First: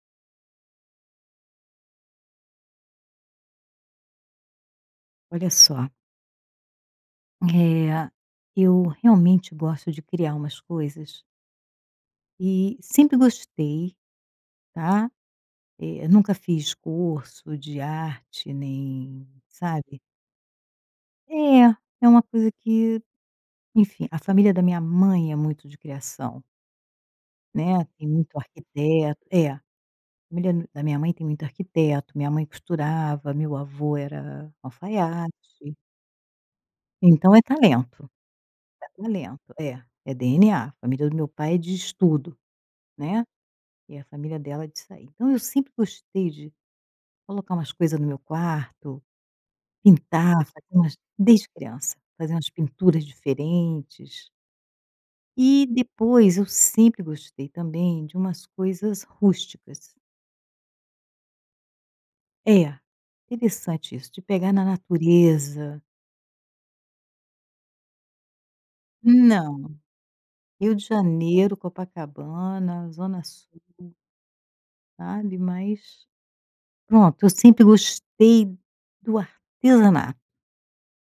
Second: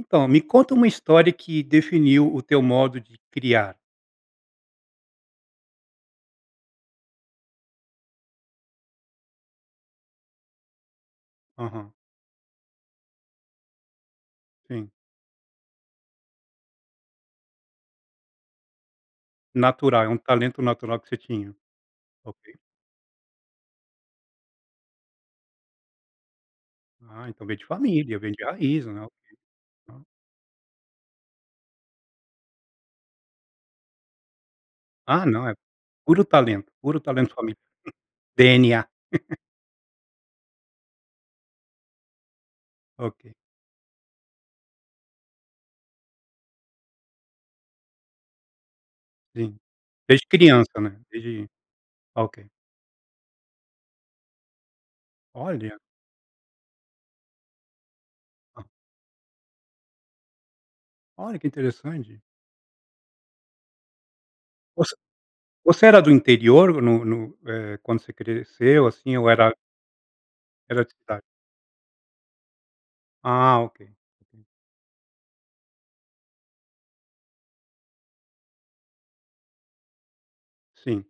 Então, me conta uma história que definiu o teu modo de criar. Olha só eh, eu realmente gosto de criar umas coisas Aham. e sempre gostei, Sim. tá. Eh, nunca fiz curso de arte nem sabe. Natural. É um talento natural que você tinha. É. É uma coisa Ok. que enfim. A família da minha mãe é muito de criação. Ah, então vem de Né. Tem família! Vem muito de raiz não há o arquiteto é. A que né. família d da minha mãe tem muito arquiteto, minha mãe costurava, meu avô era Ah, alfaiate. não, é puro talento. Puro Então talento é somente. talento. DNA. É talento. É, é DNA. A família do meu pai é de estudo, né. Ok. E a família dela é disso aí. Então eu sempre gostei de colocar umas coisa no meu quarto, Sim. Desde pintar, fazer criança, umas né. desde Desde criança. Fazer Ok. umas pinturas diferentes e Olha! depois eu sempre gostei também de umas Ah. coisas rústicas. Olha que interessante. É, interessante isso, de pegar na Você natureza. você era do interior no no eh, quando você cresceu assim, ou era Não, Rio Era de de cidade. Janeiro, Copacabana, zona Ah, sul. ok. Uhum. sabe, mas, pronto, eu sempre gostei do artesanato. Sim.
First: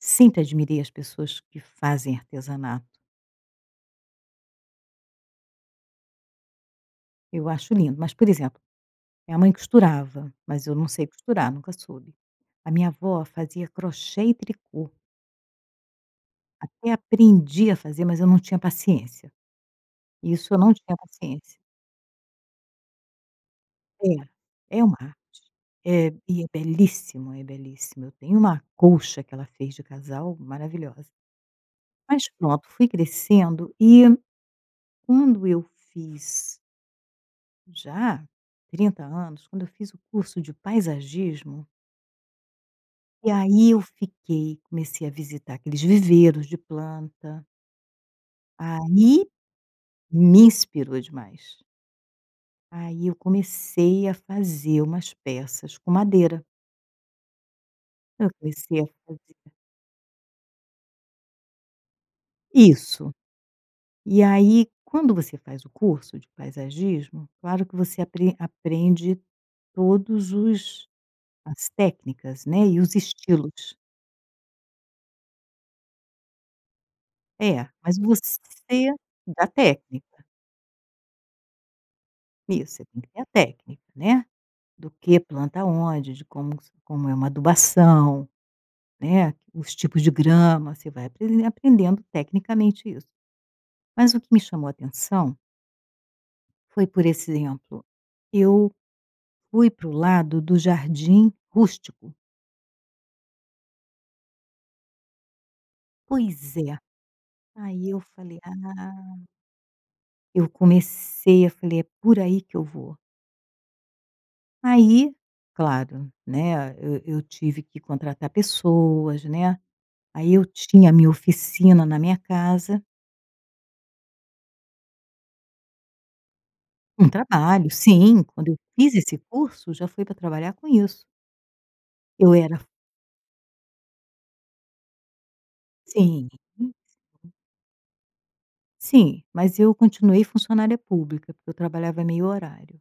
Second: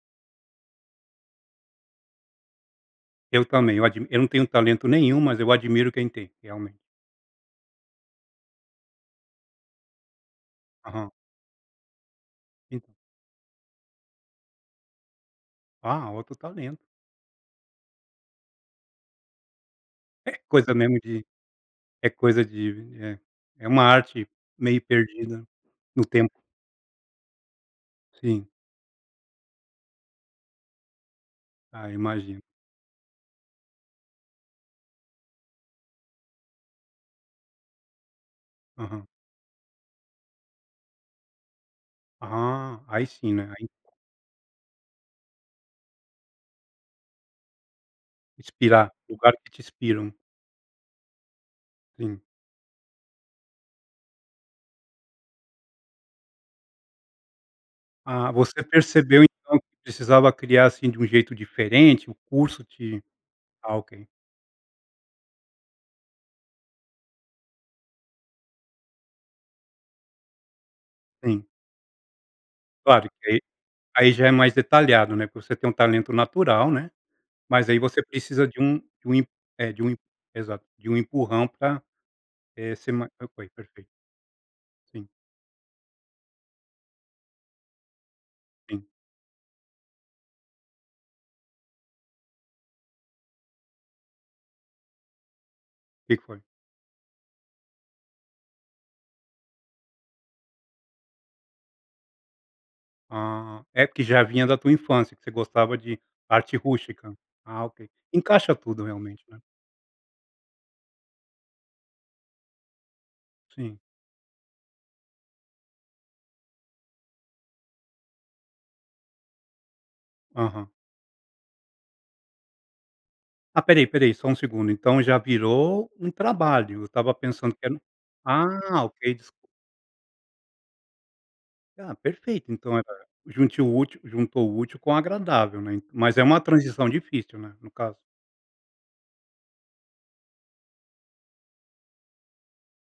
Sempre admirei as pessoas que fazem artesanato. Eu também, eu admi eu não tenho talento nenhum, mas eu admiro quem tem, realmente. Eu acho lindo, mas por exemplo, minha mãe costurava, mas eu não sei Aham. costurar, nunca soube. A En minha avó fazia crochê e tricô. Ah, outro talento. Até aprendi a fazer, mas eu não tinha paciência, É isso eu não coisa tinha mesmo de paciência. é coisa de vi eh, é uma É arte meio é uma arte, perdida no eh, tempo. e é belíssimo, é belíssimo, eu tenho Sim. uma colcha que ela fez de casal, maravilhosa. Ah, Mas imagino. pronto, fui crescendo e quando eu fiz já 30 Aham. anos, quando eu fiz o curso de paisagismo Aham aí E sim, né. Aí aí eu fiquei, comecei a visitar aqueles viveiros de planta. Inspirar, Aí, lugar que te inspiram. me inspirou demais. Sim. Aí eu comecei a fazer umas peças com madeira. Ah, Eu você comecei a percebeu, fazer então, que precisava criar, assim, de um jeito diferente, o curso te Isso! ah ok! E aí, quando você faz o curso de paisagismo, claro que você apren aprende todos os Sim. as técnicas, né, e os Claro que, aí estilos. aí já é mais detalhado, né, porque você tem um talento natural, né. É, Mas, aí mas, você precisa de um você de um em da é de um técnica. Exato! De um empurrão pra eh Isso você ser tem que mais ter a [unintelligible] técnica, perfeito. né. Do Sim. que planta onde de como como é uma adubação, Sim. né. Os tipos de grama, você vai aprender aprendendo tecnicamente isso. Mas o que me chamou atenção Que que foi? foi por exemplo, eu, fui para o lado do jardim rústico. Ah, é porque já vinha da tua infância que você gostava de arte Pois é, rústica. Ah aí ok, eu falei encaixa tudo realmente, ah né. eu comecei e falei: "É por aí que eu vou." Sim. Aí, claro, né, eu eu tive que contratar pessoas, né, aí eu Aham. tinha a minha oficina na minha casa. Ah espera aí espera aí, só um segundo, então já virou um trabalho, eu Um estava pensando que trabalho, era um sim, quando eu ah, fiz ok esse desculpa. curso já foi pra trabalhar com isso. Ah Eu perfeito era fun então, eh, junte o útil juntou o útil com o agradável, né, mas é Sim. uma transição difícil, né, no caso. Sim, mas eu continuei funcionária pública, porque eu trabalhava em 1/2 horário,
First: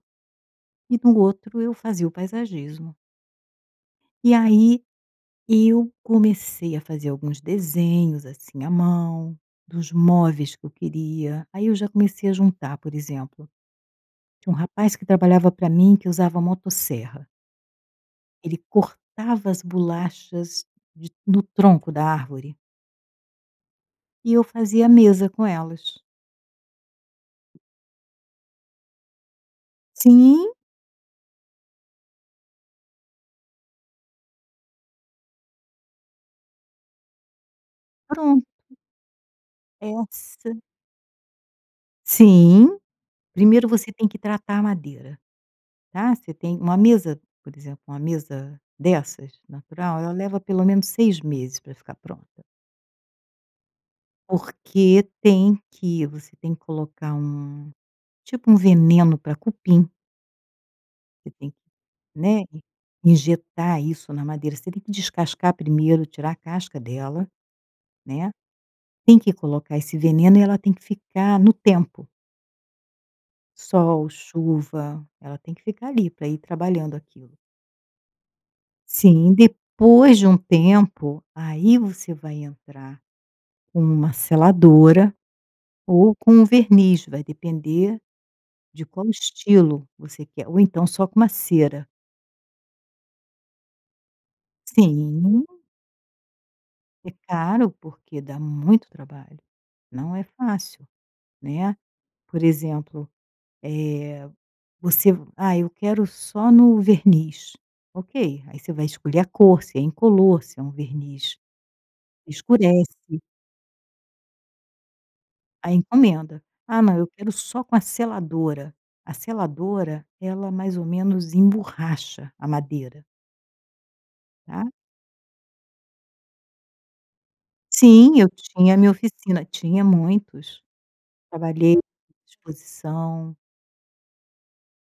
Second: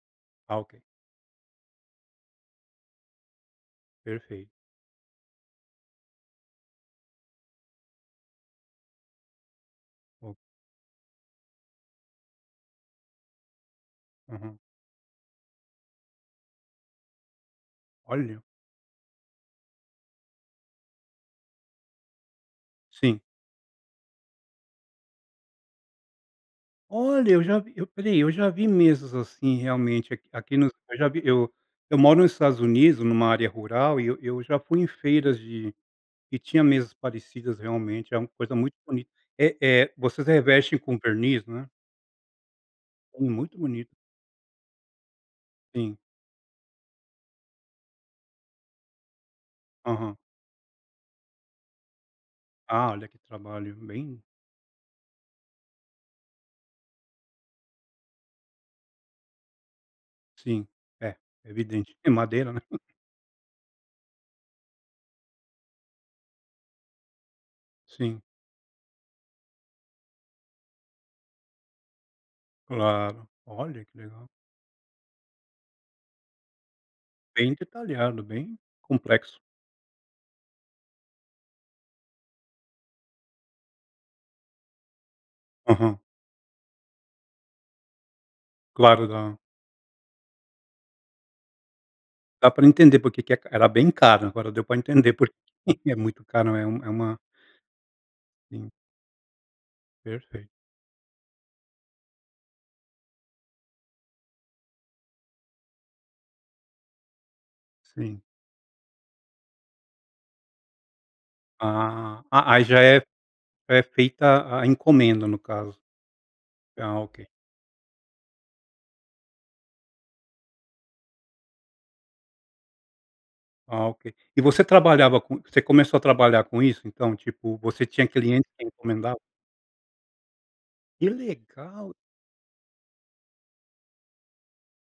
Ah, ok. e no outro eu fazia o paisagismo. E Perfeito. aí, eu comecei a fazer alguns desenhos, assim, à mão dos O móveis que eu queria, aí eu já comecei a juntar, por exemplo, tinha um Uhum. rapaz que trabalhava pra mim que usava motosserra. Olha. Ele cortava as bolachas de no tronco da árvore. Sim. E eu fazia mesa com elas. Olha, eu já vi eu olha aí, eu já vi mesas, assim, realmente aqui Sim. aqui nos eu já vi eu eu moro nos Estados Unidos numa área rural e eu eu já fui em feiras de que tinha mesas parecidas, realmente é uma Pronto. coisa muito bonita, eh eh, vocês Essa revestem com verniz, né? Sim, Com muito primeiro você bonito. tem que tratar a madeira, Sim. tá, você tem uma mesa por exemplo, uma mesa dessas natural ela Aham. leva pelo menos 6 meses pra ficar pronta. Ah, olha que trabalho bem Porque tem que você tem que colocar um, tipo, um veneno pra cupim. Sim, é, Você tem evidente. É né, madeira, né. in injetar isso na madeira. Você tem que descascar primeiro, tirar a casca dela, Sim. né, tem que colocar esse veneno e ela tem que ficar no tempo. Claro, olha que Sol, legal. chuva, ela tem que ficar ali pra ir trabalhando aquilo. Bem detalhado, bem Sim, complexo. depois de um tempo, aí você vai entrar com uma seladora Aham. ou com um verniz, vai depender de Claro, qual dá estilo você quer. Ou então, só com uma cera. Dá para entender porque que é ca era bem caro, agora deu para entender porque Sim. é muito caro. É um é É uma caro, porque dá Sim. muito trabalho, não é Perfeito. fácil, né. Por exemplo, eh, você v "ah, eu quero só no verniz", Sim. ok, aí você vai escolher a cor se é incolor, se é um verniz Ah, que a aí já é escurece. já é feita a encomenda no A caso. encomenda, "Ah não, Ah, eu ok. quero só com a seladora". A seladora ela mais ou menos emborracha a madeira. Ah, ok. E você Tá? trabalhava com você começou a trabalhar com isso? Então, tipo, você tinha Sim, eu clientes que tinha a minha encomendavam? oficina, tinha muitos. Que Trabalhei legal! exposição.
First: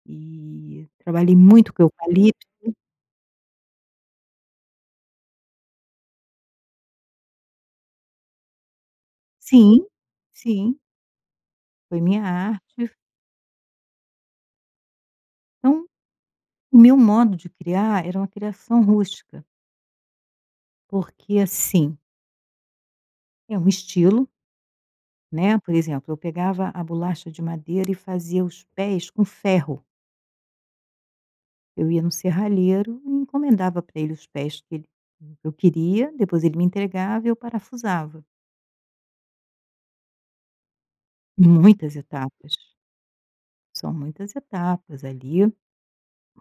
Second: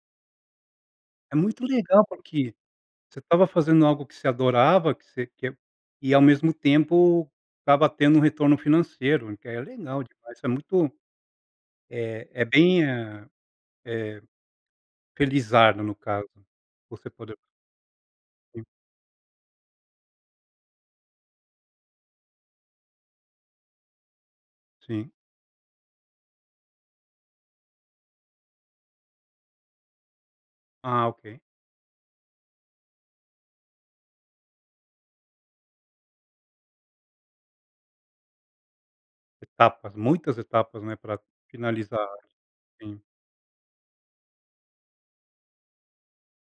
E É trabalhei muito muito com legal. eucalipto. Porque você estava fazendo algo que você adorava que você quer e ao mesmo tempo estava tendo um retorno financeiro, que aí é Sim, legal demais. Isso é sim. muito Foi minha eh, é bem, arte f eh eh, felizardo Então no caso, o meu você poder modo de criar, era uma Sim. criação rústica. Porque assim é um estilo Sim. né, por exemplo, eu pegava a bolacha de madeira e fazia os pés com ferro. Ah. Ok. Eu ia no serralheiro e encomendava pra eles os pés que ele que eu queria depois ele me entregava e eu parafusava. Etapas, muitas etapas, né, pra Muitas finalizar etapas. Sim. São muitas etapas, ali.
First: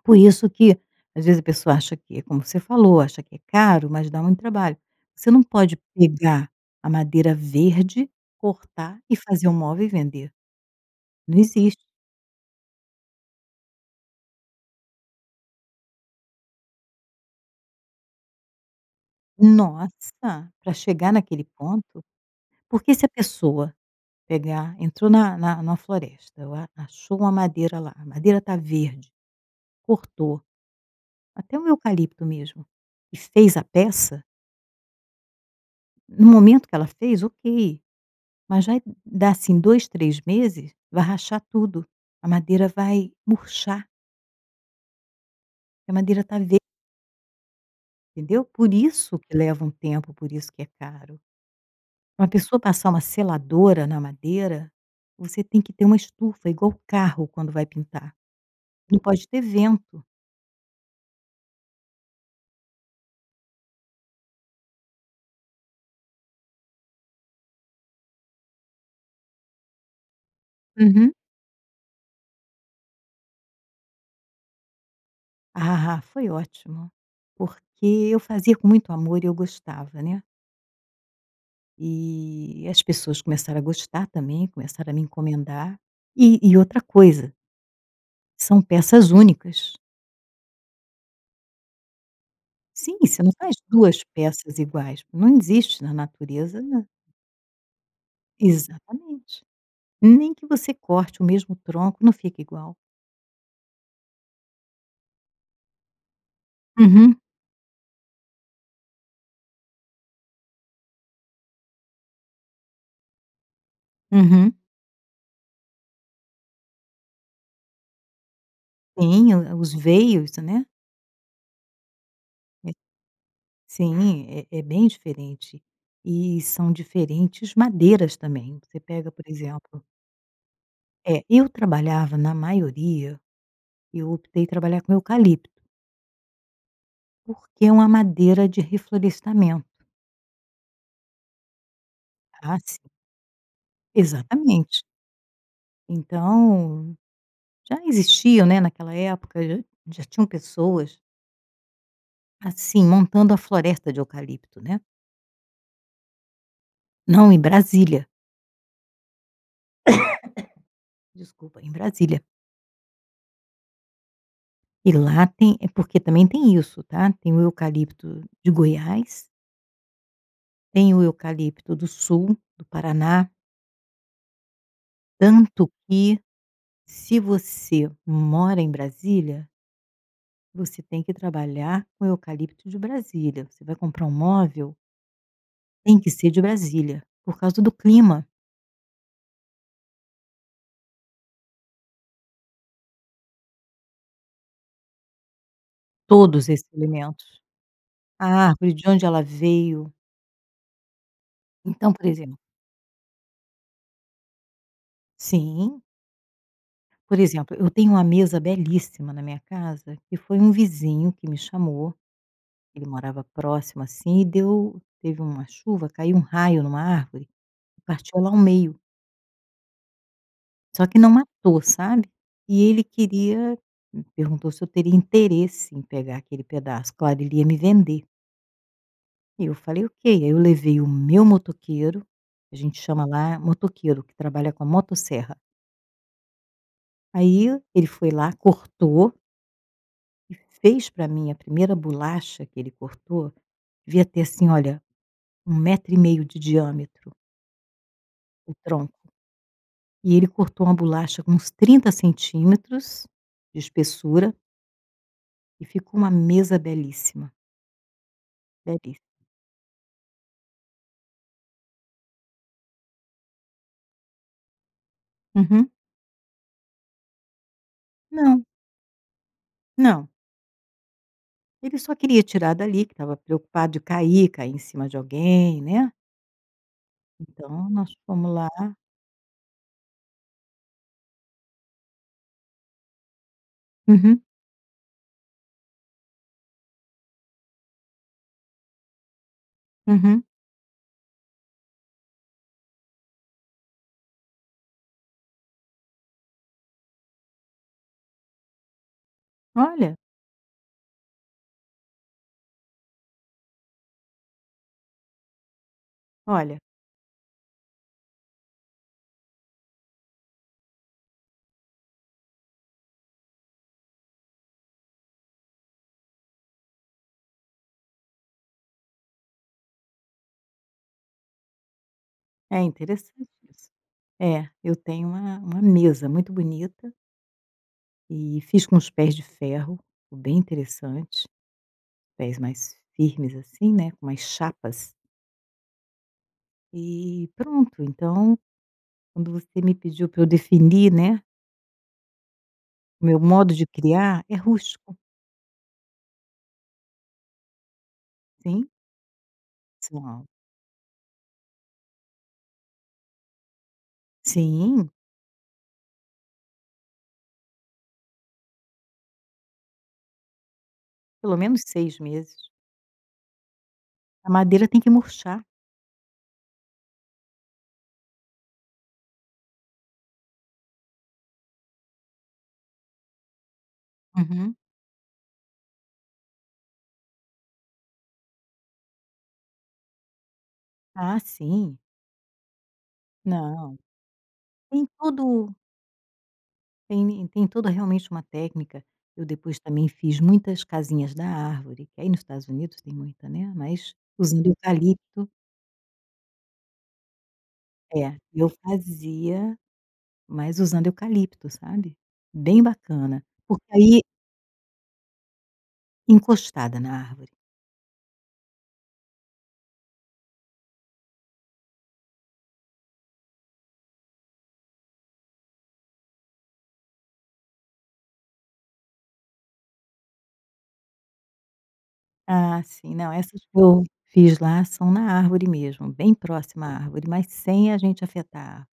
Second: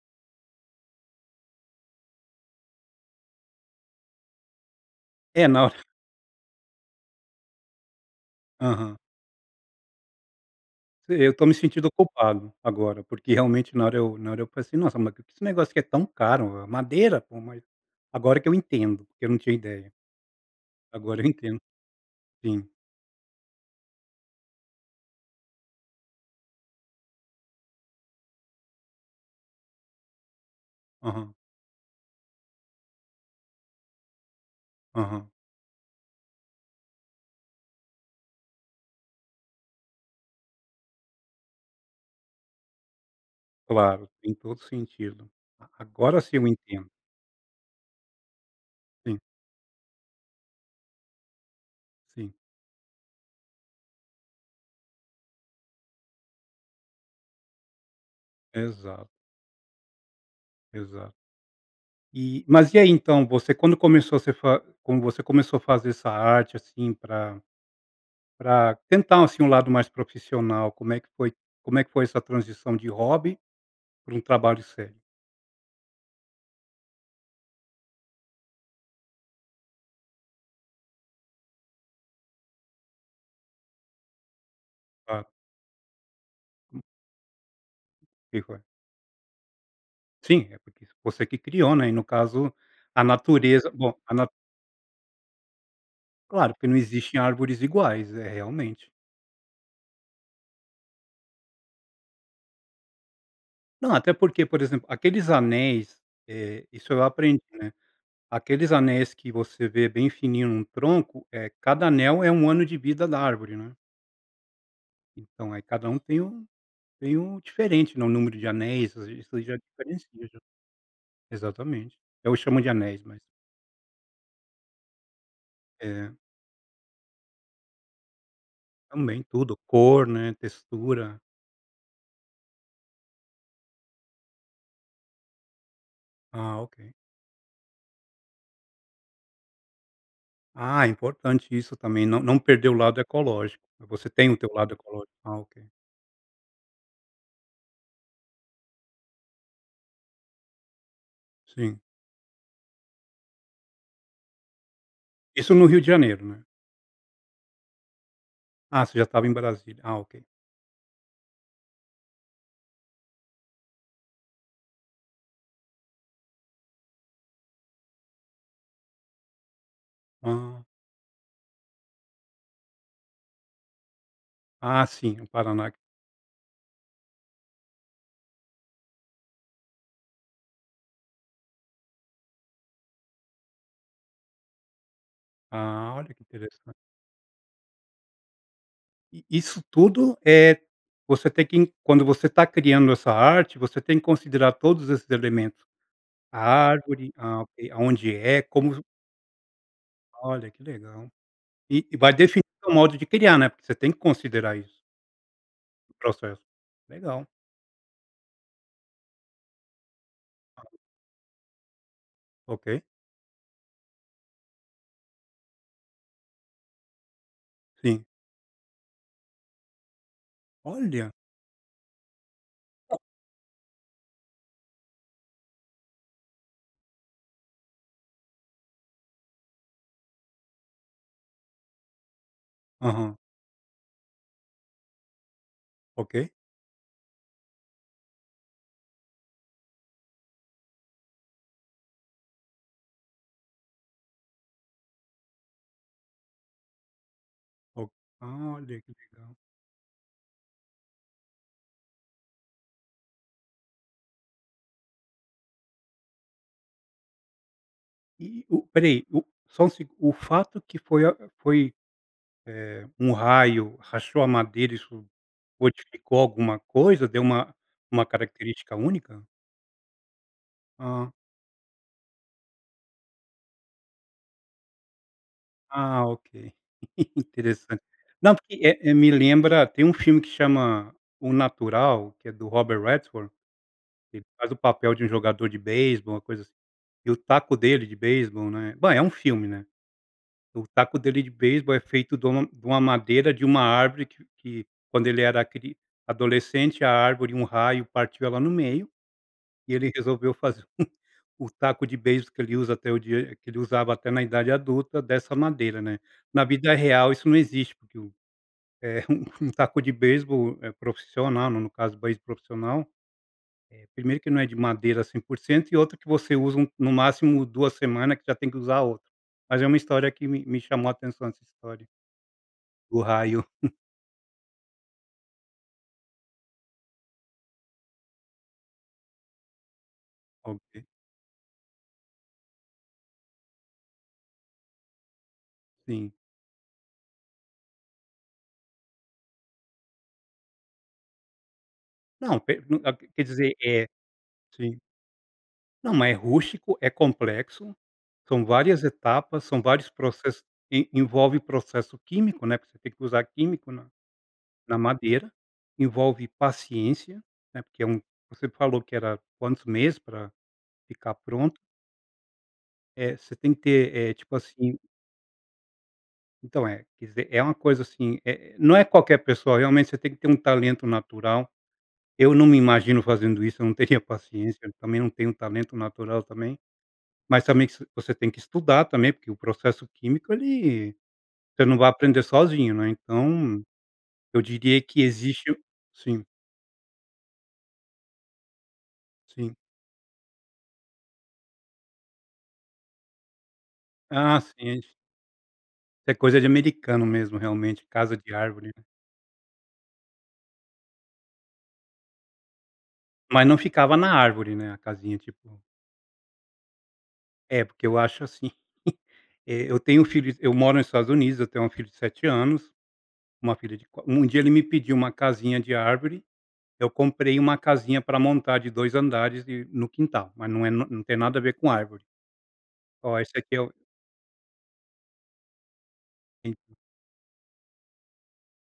Por isso que, às vezes a pessoa acha que é como você falou "acha que é caro", mas dá muito trabalho. Você não É, na hora pode pegar, a madeira verde cortar Aham. e fazer um móvel e vender. E eu Não tô me existe. sentido ocupado, agora. Porque, realmente na hora eu na hora eu falei assim: "Nossa, porque, esse negócio aqui é tão caro?" é madeira, pô. Mas, agora que eu entendo, que eu não tinha ideia. Nossa! Pra chegar Agora eu naquele entendo. ponto. Sim. Porque se a pessoa, pegar entrou na na na floresta, ela achou uma madeira lá, a madeira tá verde. Cortou. Aham. Até um eucalipto mesmo, e fez a peça Aham. no momento que ela fez, ok! Mas vai dar, assim, 2, 3 meses, vai rachar tudo, a madeira vai murchar. Claro, tem todo sentido. A Que a agora madeira sim tá eu ver entendo. Entendeu? Por Sim. isso que leva um tempo, por isso que é caro. Uma Sim. pessoa passar uma seladora na madeira, você tem que ter uma estufa igual o carro quando vai pintar. Não Exato. pode ter vento. Exato. E mas e aí, então você quando começou você fa quando você começou a fazer essa arte, assim, pra pra tentar, assim, um lado mais profissional, como é que Uhum. foi como é que foi essa transição de hobby para um trabalho sério? Ah, foi ótimo. Porque eu fazia com muito amor e eu gostava, né. E as pessoas começaram a gostar também, começaram a me Ah. encomendar e e outra coisa Que foi? são peças únicas. Sim. É porque isso você que criou, né. E no caso, Sim, a você não faz natureza bom, 2 a na peças iguais. Não existe na Claro, natureza, que não né. existem árvores iguais, eh, realmente. Exatamente. Nem que você corte o mesmo tronco não fica igual. Não, até porque, por exemplo, aqueles anéis eh, isso eu Uhum. aprendi, né, aqueles anéis que você vê bem fininho num tronco, eh, cada anel é um ano de vida da árvore, né. Uhum. Então aí cada tem um tem um diferente, né, o número de anéis, Sim, isso o já o os diferencia veios, já. né. Exatamente. Eu chamo de É anéis, mas sim, é é bem diferente. É. E são diferentes madeiras também, você pega, Também, por tudo, exemplo cor, né, textura É, eu trabalhava na maioria eu optei trabalhar com eucalipto. Ah ok. Porque é uma madeira de reflorestamento. Ah, é importante isso também, não não Ah perder o sim. lado ecológico, e você tem o teu lado Exatamente. ecológico? Ah ok. Então, já existia, né, naquela época já já tinham pessoas Sim. assim, montando a floresta de eucalipto, né. Isso no Rio de Janeiro, né. Não, em Brasília. Ah, você já estava em Brasília, ah ok. Desculpa, em Brasília. E lá tem é porque também tem isso tá, tem o eucalipto de Goiás. Hã. Tem o eucalipto do Sul, do Paraná. Ah sim, o Paraná Tanto que, se você mora em Brasília você tem que trabalhar com eucalipto de Brasília, você vai comprar um móvel Ah, tem que olha que ser de interessante. Brasília, por causa do clima. E isso tudo, eh, você tem que quando você está criando essa arte, você tem que considerar todos esses elementos. A Todos esses árvore, elementos. ah ok, aonde é, A como árvore vo de onde ela veio. Olha que legal. E Então e por vai exemplo definir o modo de criar, né, porque você tem que considerar isso Sim. o processo. Por Legal. exemplo, eu tenho uma mesa belíssima na minha casa, que foi um vizinho que me chamou, Ok. ele morava próximo, assim e deu teve uma chuva caiu um raio em uma árvore, Sim. partiu ela ao meio Só que não Olha. matou sabe, e ele queria me perguntou se eu teria interesse em pegar aquele pedaço claro, ele ia me vender. E eu falei: "Ok." Aí eu levei o meu motoqueiro, que a gente chama Aham. lá é motoqueiro que trabalha com a motosserra. Ok. Aí ele foi lá, cortou. E fez pra mim, a primeira bolacha que ele cortou, devia ter assim olha, um 1,5 de diâmetro O o ah, olha, tronco. que legal. E ele cortou uma bolacha com uns 30 centímetros de espessura. E ficou uma mesa belíssima. E o Belíssima. peraí. O só um segu O fato que foi a foi, eh, um raio rachou a madeira isso, Uhum. modificou alguma coisa, deu uma uma Não. característica única? Não. Ah. Ele só queria tirar dali que estava preocupado de cair, cair em cima de alguém, né. Ah ok, Então, interessante. nós fomos Não, lá. porque, eh eh, me lembra tem um filme que chama O Natural, que é do Robert Redford, que Uhum. ele faz o papel de um jogador de beisebol, uma coisa assim. E o taco dele de beisebol, né, bem, é um filme, né. Uhum. E o taco dele de beisebol é feito de uma de uma madeira de uma árvore que que quando ele era cri adolescente a árvore um raio partiu ela no meio, e ele Olha. resolveu fazer um o taco de beisebol que ele usa até o dia que ele usava até na idade adulta dessa madeira, né. Na Olha. vida real isso não existe, porque o eh, um um um taco de beisebol, eh, profissional, no no no caso do beisebol profissional, eh, primeiro que não é de madeira 100% e outra que você usa um no máximo, 2 semanas que já tem que usar outro. Mas é uma história que me me chamou atenção essa história É do interessante raio. isso. É, eu tenho uma uma mesa muito bonita. E fiz com os pés de ferro, ficou bem Ok. interessante, pés mais firmes assim, né, com umas chapas. Sim. E pronto, então quando você me pediu pra eu definir, né. Não per não a O p meu quer modo dizer, de eh criar é sim. rústico. Não, mas é rustico, é complexo, são Sim. várias etapas, são vários São. processos que envolve processo químico, né. Porque você tem que usar químico na na Sim. madeira, envolve paciência, né, porque é um você falou que era quantos meses para ficar Pelo pronto? menos 6 meses. É, você tem que ter, eh, A tipo madeira assim tem que murchar. Então, é, quer dizer, é uma coisa, assim, eh, não é qualquer pessoa, realmente você tem que ter um talento natural. Eu não me imagino fazendo isso, eu não teria Uhum. paciência, também não tenho talento natural também. Mas também se você tem que estudar também, porque o processo químico ele Ah, você não sim. vai aprender sozinho, né. Então, Não, eu diria tem que todo existe o sim. Tem, né, tem toda realmente uma técnica, eu Sim. depois também fiz muitas casinhas da árvore. Que aí nos Estados Unidos tem muita, né, mas Ah, usando sim, de eucalipto É coisa de americano mesmo, realmente, casa É, de eu árvore, né. fazia, mas usando eucalipto, sabe. Bem bacana, Mas não porque ficava aí na árvore, né, a casinha? Tipo Encostada na árvore. É, porque eu acho assim eh, eu tenho filhos eu moro nos Estados Unidos, eu tenho um filho de 7 anos, uma filha de qua um dia ele me pediu uma casinha de árvore, eu comprei uma casinha pra montar de 2 andares e no quintal, mas não é não não tem nada a ver com árvore. Ah, sim, não. Ó, esse Essas que aqui é o eu fiz lá são na árvore mesmo, bem En próxima à árvore, mas sem a gente afetar a árvore.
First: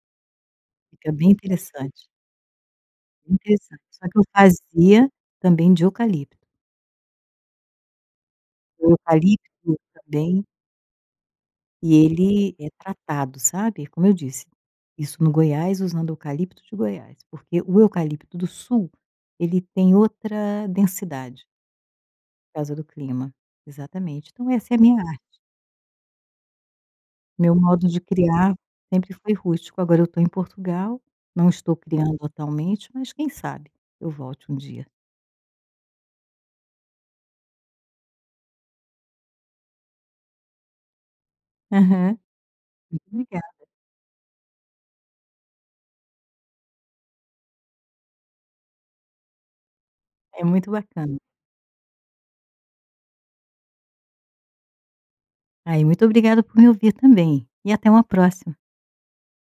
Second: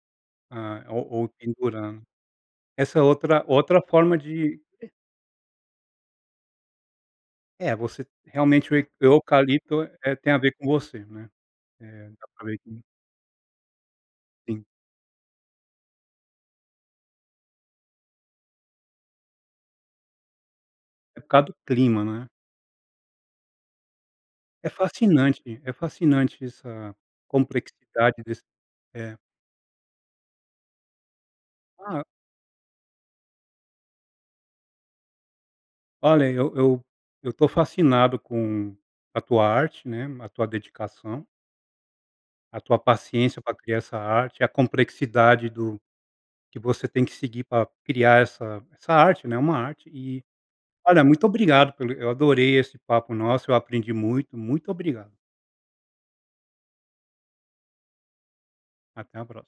Ah, ou Fica ou bem pendurando. interessante. Essa é outra outra Interessante. Só forma que eu de fazia também de eucalipto. É, você realmente o e O eucalipto eucalipto, eh eh, tem a também ver com você, né. E É, dá pra ele ver é que tratado, sabe, é como eu disse, Sim. isso no Goiás usando eucalipto de Goiás, porque o eucalipto do Sul, ele tem outra É por densidade. causa do clima, né. Por causa do clima, exatamente, então É essa é a minha arte. fascinante, é fascinante essa Meu modo de complexidade desse criar sempre é. foi rústico. Agora eu tô em Portugal, não estou Ah ah criando atualmente, mas quem sabe eu volte um dia. Olha, eu eu eu tô fascinado com a tua arte, né, a tua dedicação Aham, a tua muito paciência obrigada. pra criar essa arte, a complexidade do que você tem que seguir pra criar essa essa arte, né, é uma arte e, É muito olha, bacana. muito obrigado pelo eu adorei esse papo nosso, eu aprendi muito, muito obrigado. Ah, e muito obrigada por me ouvir também e até uma próxima. Até a próxima.